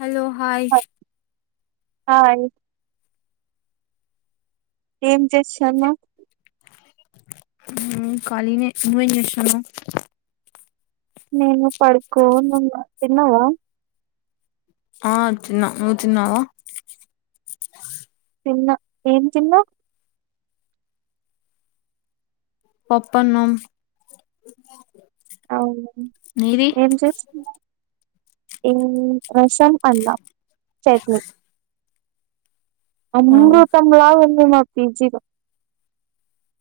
Hello hi hi ఏమ్ చేసన్నావ్ మ్మ్ ఖాళినే, నువ్వేం జెస్తున్నవ్? నేను పడుకోనున్న తిన్నవా? ఆ తిన్న, నువ్ తిన్నవా? తిన్న, ఏం తిన్నవ్? పప్ అన్నం. అవునా ఏం చేస్తున్నవ్ ఏం రసం అన్నం చట్ని ఓ అమృతంల ఉంది మా పిజి లో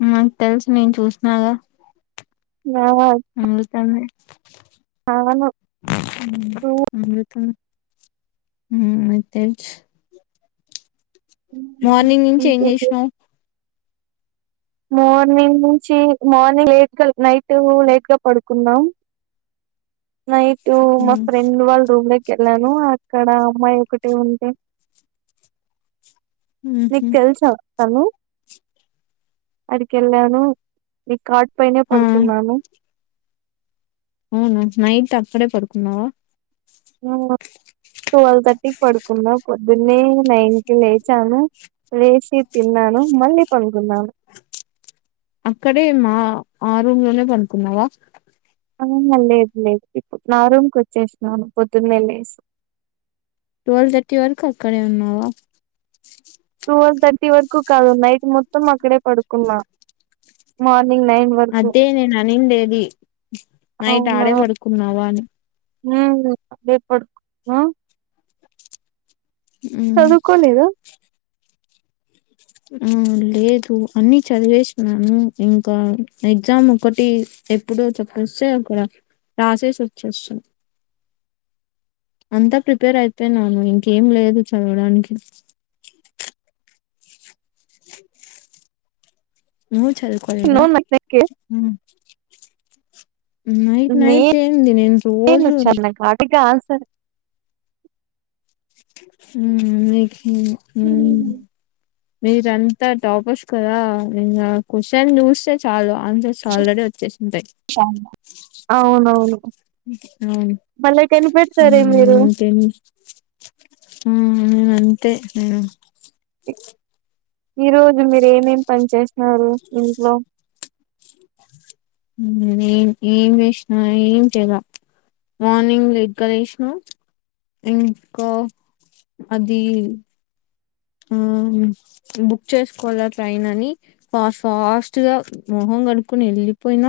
ఉ నాకు తెలుసు నేన్ చూసినగ నా ఉమ్ అమృతమే చాను ఊ అమృతమే ఉ తెలుస్ మార్నింగ్ నుంచి ఏమి ఇంకేంటి చేసినవ్ మార్నింగ్ నుంచీ మార్నింగ్ లేట్ గా నైటు లేట్ గా పడుకున్నా నైటు మా ఉమ్ ఫ్రెండ్ వాళ్ళ రూమ్ లోకి వెళ్ళాను ఆ అక్కడ ఆమ్మాయి ఒకటే ఉంటే ఉ హు హలో ఆడికి యెళ్ళాను రికార్డ్ పైనే ఆ పడుకున్నాను వునా నైట్ అక్కడే పడుకున్నావా టువెల్ థర్టికి పడుకున్నా పొద్దున్నే నైన్ కి లేచాను లేచి తిన్నాను మళ్ళి పడుకున్నాను అక్కడే మా ఆ రూమ్ లోనే పడుకున్నావా [unintelligible] లేద్ లేద్ నా రూమ్ కి వచ్చేసినాను పొద్దున్నే లేసి. టువెల్ థర్టీ వరకు అక్కడే ఉన్నావా టువెల్ థర్టి వరకు కాదు నైట్ మొత్తం అక్కడే పడుకున్నా మార్ని అదే నేన్ అనిండేది నైట్ ఆడే పడుకున్నావా అని ఉ ఆ రేప్ పడుకొన్నావా ఉమ్ చదువుకొలేదు ఉ లేదు అన్ని చదివేసినాను ఇంక ఎగ్జామ్ ఒకటి ఎప్పుడో చొప్పేస్తే అక్కడ రాసేసి వచ్చేస్తామ్ అంత ప్రిపేర్ అయిపోయ్ నువ్ ఇంకేం లేదు చదవడానికి. [inaudible] నువ్ నో ఛదువుకోలేదా నాకే హు నైట్ నైట్ నేను యేంది నేన్‌ రోజు పర్ ఉ నీకి ఉ మీరంత టాపర్స్ కదా నిన్న ఆ క్వషన్ చూస్తే చాలు ఆన్సర్స్ ఆల్రెడి వచ్చేసుంటాయ్ అవునవును అవును భలే ఉ కనిపెడతారే మీరు ఇంకేమి ఆ ఆ అంతే నేనా ఈ రోజు మీరు ఏమేమ్ పని చేసినరు ఇంట్లో ఉ నేన్ ఏమ్ ఏమ్ చేసిన ఏమ్ చేయలా మార్నింగ్ లేట్ గా లేసినా ఇంకా అది ఆ హుమ్ బుక్ చేస్కోవాలా ట్రైన్ అని ఫాస్ట్ ఫాస్ట్ గ మొహు మొహం కడుక్కొనే వెళ్ళిపోయిన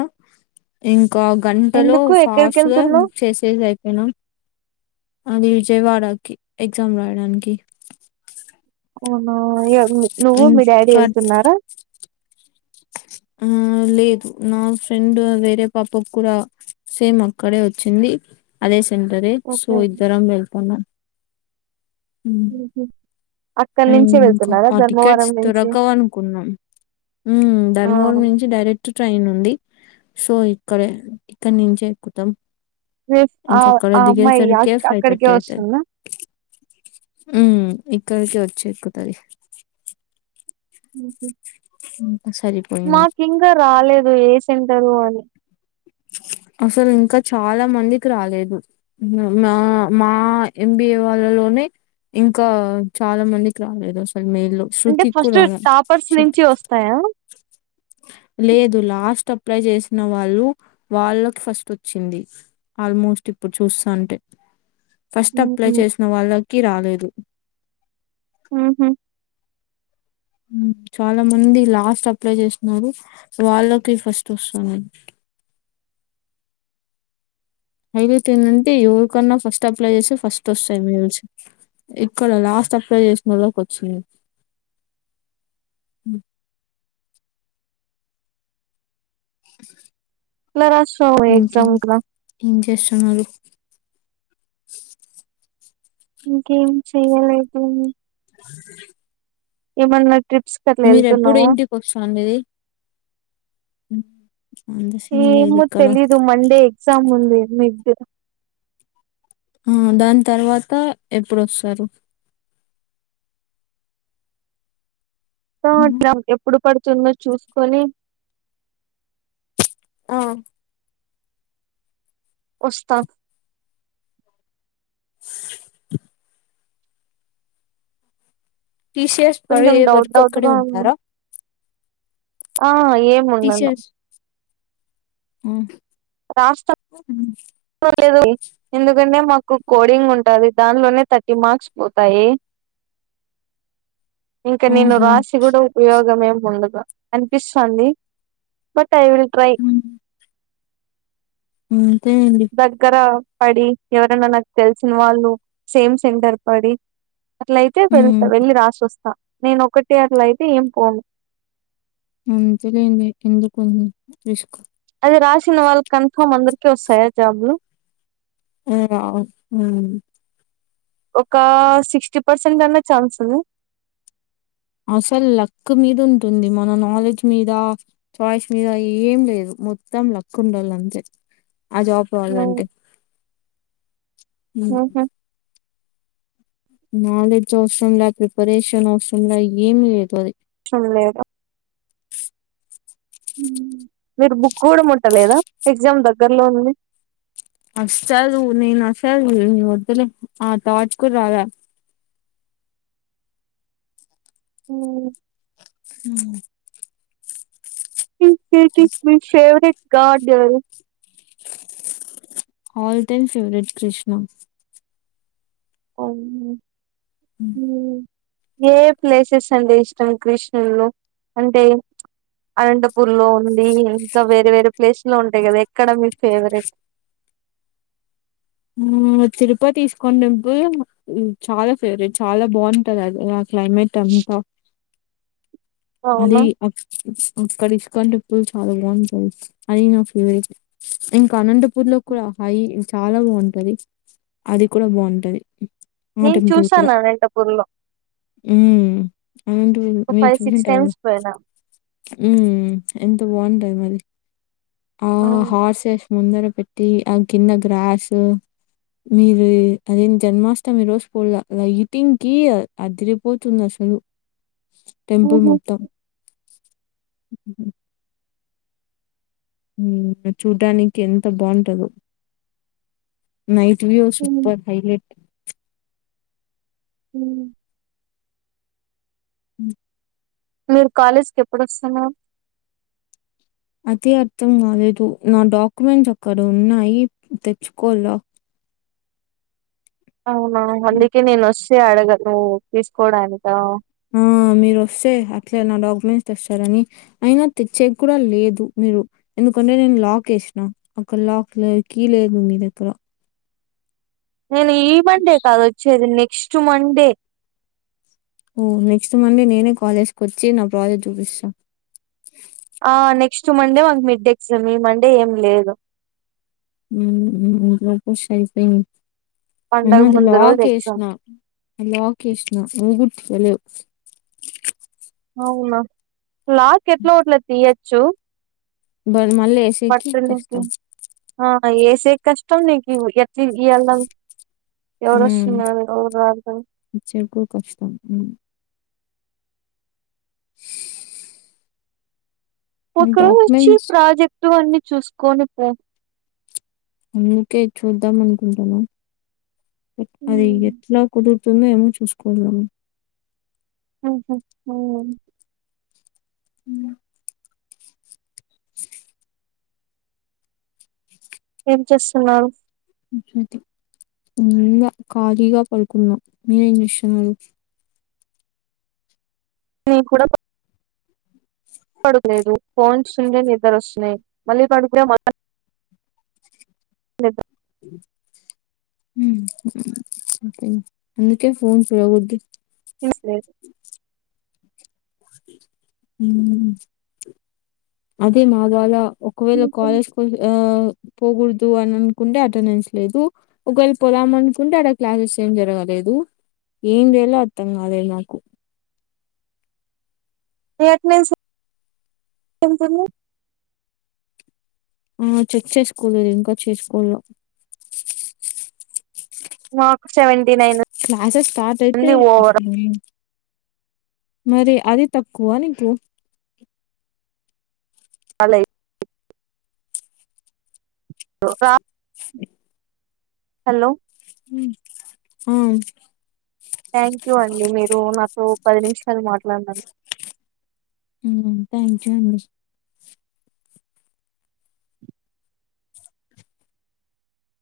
ఇన్ క గంటలో ఎందుకు ఎక్కడికి ఫాస్ట్ గా వెళ్తున్నావ్ బుక్ చేసేసి అయిపోయిన అది విజయవాడకి ఎగ్జామ్ రాయడానికి అవునా ఏవ్ వ్ నువ్వు మీ డాడి ఇంకా వెళ్తున్నారా ఆ లేదు నా ఫ్రెండ్ వేరే పాపకు కూడా సేమ్ అక్కడే వచ్చింది అదే సెంటరే సో ఓకే ఇద్దరం వెళ్తన్నామ్. ఓ హొ ఇంకా ఆ టికెట్స్ నుంచి దొరకవ్ అనుకున్నా ఉమ్ ఆ ధర్మవరం నుంచి డైరెక్ట్ ట్రై ట్రైన్ ఉంది సో ఇక్కడే ఇక్కడ నుంచే ఎక్కుతాం మీ ఆ ఇంక అక్కడ ఆ అమ్మాయి దిగేసరికే అక్ ఫైవ్ అక్కడికే థర్టీ అయిత వస్తుందా ఉ ఇక్కడికి వచ్చి ఎక్కుతది ఉహు ఉ మాకింక రాలేదు ఏ సెంటరు అని. అసలు ఇంక చాలా మందికి రాలేదు. హు నా మా ఎంబిఏ వాళ్ళలో నే ఇంకా చాల మందికి రాలేదు స్ మైల్లో అంటే శృతి కు ఫస్ట్ రాల టాపర్స్ షట్ నుంచి వస్తాయా లేదు లాస్ట్ అప్లై చేసిన వాళ్ళు వాళ్ళక్ ఫస్ట్ వచ్చింది ఆల్మోస్ట్ ఇప్పుడు చూసాంటే. ఫస్ట్ అప్లై ఉహు చేసిన వాళ్ళకి రాలేదు ఉహు ఉ చాలా మంది లాస్ట్ అప్లై చేస్నారు, వాళ్ళకి ఫస్ట్ వస్తున్నయ్. అ అయితే తినుంటి ఎవరికన్న ఫస్ట్ అప్లై చేస్తే ఫస్ట్ వస్తాయేమో ల్సి ఇక్కడ లాస్ట్ అప్లై చేసినొళ్ళకి వచ్చి ఉ ఎట్లా రాసినావు ఎగ్జామ్ ఇంకేం కి రా ఏం చేస్తున్నారు? ఇంకేం చెయ్యలేదు ఏమన్నా ట్రిప్స్ కి అట్ల మీరెప్పుడు ఎళ్తున్నవా? హు ఏమో తెలీదు, మండే ఎగ్జామ్ ఉంది మిడ్. ఆ దాని తర్వాత, ఎప్పుడుొస్తారు? తా అట్లా ఎప్పుడు పడుతుందొ చూసుకొని ఆ వస్తా టి సి ఎస్ పడే కొంచెం డౌట్ వరకు డౌట్ అక్కడే గా ఉంది ఉంటారా? ఆ ఏముండదు టీసీఎస్ ఆ లే. ఎందుకంటే మాకు కోడింగ్ ఉంటది దాన్లోనే థర్టీ మార్క్స్ పోతాయి. ఇంక నేను ఆహా! రాశి కూడా ఉపయోగం ఏమి ఉండదు, అనిపిస్తాంది. బట్ టా ఐ విల్ ట్రై ఉ దగ్గర పడి, ఎవరన్న నాకు తెలిసిన వాళ్ళు సేమ్ సెంటర్ పడి అట్లయితే వెళ్త హ్మ్. వెళ్ళి రాసొస్తా నేను ఒకటి అట్లా అయితే ఏం పోను ఉ వద్దులే మే ఎందుకు అన్ రిస్క్ అది రాసిన వాల్కు కన్ఫామ్ అందరికి వస్తయా జాబ్ లు? ఏ రావు ఉ ఒక సిక్స్టీ పర్సెంట్ అన్న ఛాన్స్ ఉంద? అసలు లక్ మీద ఉంటుంది. మన నాలెడ్జ్ మీద, చాయిస్ మీద ఏం లేదు. మొత్తం లక్ ఉండళ్ళ అంతే ఆ జాబ్ కావాలంటే ఉ నాలెడ్జ్ అవసరంలా, ప్రిపరేషన్ అవసరంలా ఏమి లేదు అది. సరం లేదా? మీరు బుక్ కూడా ముట్టలేదా? ఎగ్జామ్ దగ్గరలో ఉంది. అసలు నేను అసలు వద్దులే. ఆ థాట్స్ కూడ్ రాల. ఉమ్ హ్మ్ ఇంకేంటి మీ ఫేవరెట్ గాడు ఆల్ టైం ఫెవరెట్ కృష్ణ అవునా హ్మ్ ఏ ఏ ప్లేసెస్ అంటే ఇష్టం కృష్ణుడ్లో అంటే అనంతపూర్ లో ఉంది ఇంకా వేరే వేరే ప్లేసు లో ఉంటాయి కదా ఎక్కడ మీ ఫేవరెట్? [inaudible] మ్మ్ తిరుపతి ఇస్కాన్ టెంపుల్ చాలా ఫేవరెట్ చాలా బాగుంటది. అది ఆ క్లైమే టంత [inaudible] అది అవునా అ అక్కడ ఇస్కాన్ టెంపుల్ చాలా బాగుంటుంది. అది నా ఫేవరెట్ ఇంకా అనంతపూర్ లో కూడా అయి చాలా బాగుంటది అది కూడా బాగుంటది. ఆ నేన్ టెంపుల్ కూడా చూశాను అనంతపూర్ లో మ్మ్ అనంతపూర్ ఒక మీరు ఫైవ్ సిక్స్ చూసింటరు. టైమ్స్ పోయినా మ్మ్ ఎంత బాగుంటది మలి ఆ హార్సేస్ ముందర పెట్టి ఆ కింద గ్రాసు మీరు అదేంది జన్మాష్టమి రోజు పోలా లైటింగ్ కి అదిరిపోతుంది అసలు. [inaudible] టెంపుల్ మొత్తం [inaudible] మ్మ్ చూడ్డానికి ఎంత బాగుంటదో నైట్ వ్యూ సూపర్ హైలైట్ మ్ మ్ మీరు కాలేజీకి ఎప్పుడొస్తున్నారు? అదే అర్థం కాలేదు నా డాక్యుమెంట్స్ అక్కడ ఉన్నాయి తెచ్చుకోలా అవునా అందుకే నేను వస్తే అడగను నువ్వు తీసుకోడానికా! ఆ మీరు వస్తే అట్లే నా డాక్యుమెంట్స్ తెస్తారని, అయినా తెచ్చేకీ కూడా లేదు. మీరు ఎందుకంటే నేను లాక్ ఏసినా అక్కడ లాక్ లే కీ లేదు మీ దగ్గర నేను ఈ మండే కాదు వచ్చేది నెక్స్ట్ మండే. ఓ నెక్స్ట్ మండే నేనే కాలేజ్కి వచ్చి నా ప్రాజెక్ట్ చూపిస్తా. ఆ నెక్స్ట్ మండే మాకు మిడ్డెక్స్ ఈ మండే ఏం లేదు. హ్మూఁ ఆల్మోస్ట్ ఐపోంది. అయిన పండగ అది ముందు రోజు లాక్ ఎగ్జామ్ ఏస్నా లాక్ ఏస్నా నువ్వు కూ తెలియవు అవునా లాక్ ఎట్లో అట్ల తియొచ్చు. బల్ మళ్ళీ ఎసేకి కష్టం. ఏసేకి కష్టం నీకి ఎట్లు ఇయల ఎవరూ హ్మ్. వస్తూన్నారు ఎవరు రారుగా తెచ్చేకి కూడా కష్టం. హ్మ్. [inaudible] నీ ఒక రోజూ వచ్చి డాక్యుమెంట్స్ ప్రాజెక్టు అన్ని చూసుకొని పో అందుకే చూద్దాం అనుకుంటా ఊ అది ఎట్లా కుదురు తుందెమో ఎమో చూసుకోవల మ్మ్ హు మ్మూఁ మ్ ఏం చేస్తున్నారు? [unintelligible] ఏంలా ఖళీగా పడుకున్న మీరేం చేస్తున్నరు? నేను కూడ ప పడుకొలేదు ఫోన్స్ండేని నిద్దరస్తున్నాయి మళ్ళీ పడుకునే మ లేదా ఉ [unintelligible] అందుకే ఫోన్ చూడొద్దు ఏం లేదు ఊ అది మగాళ ఒకవేళ కాలేజ్ కి వో ఆ పోకూడదు అని అనుకుంటే అటెండెన్స్ లేదు ఒకవేళ పోదాం అనుకుంటే అక్కడ క్లాసెస్ ఏం జరగలేదు ఏం చేయాలో అత్తంగాలే నాకు నీ అటెండెన్స్ పోతుంది ఆ చెక్ చేసుకోలేదు ఇంకా చేసుకోలా నాకు సెవెంటీ నైన్ క్లాసెస్ స్టార్ట్ అయితే ఉంది ఓవరాల్ మరి అది తక్కువ నీకు అలై హలో ఆ థ్యాంక్ యూ అండి మీరు నాతో పది నిమిషాలు మాట్లాడినందుకు ఊ థ్యాంక్ యూ అండి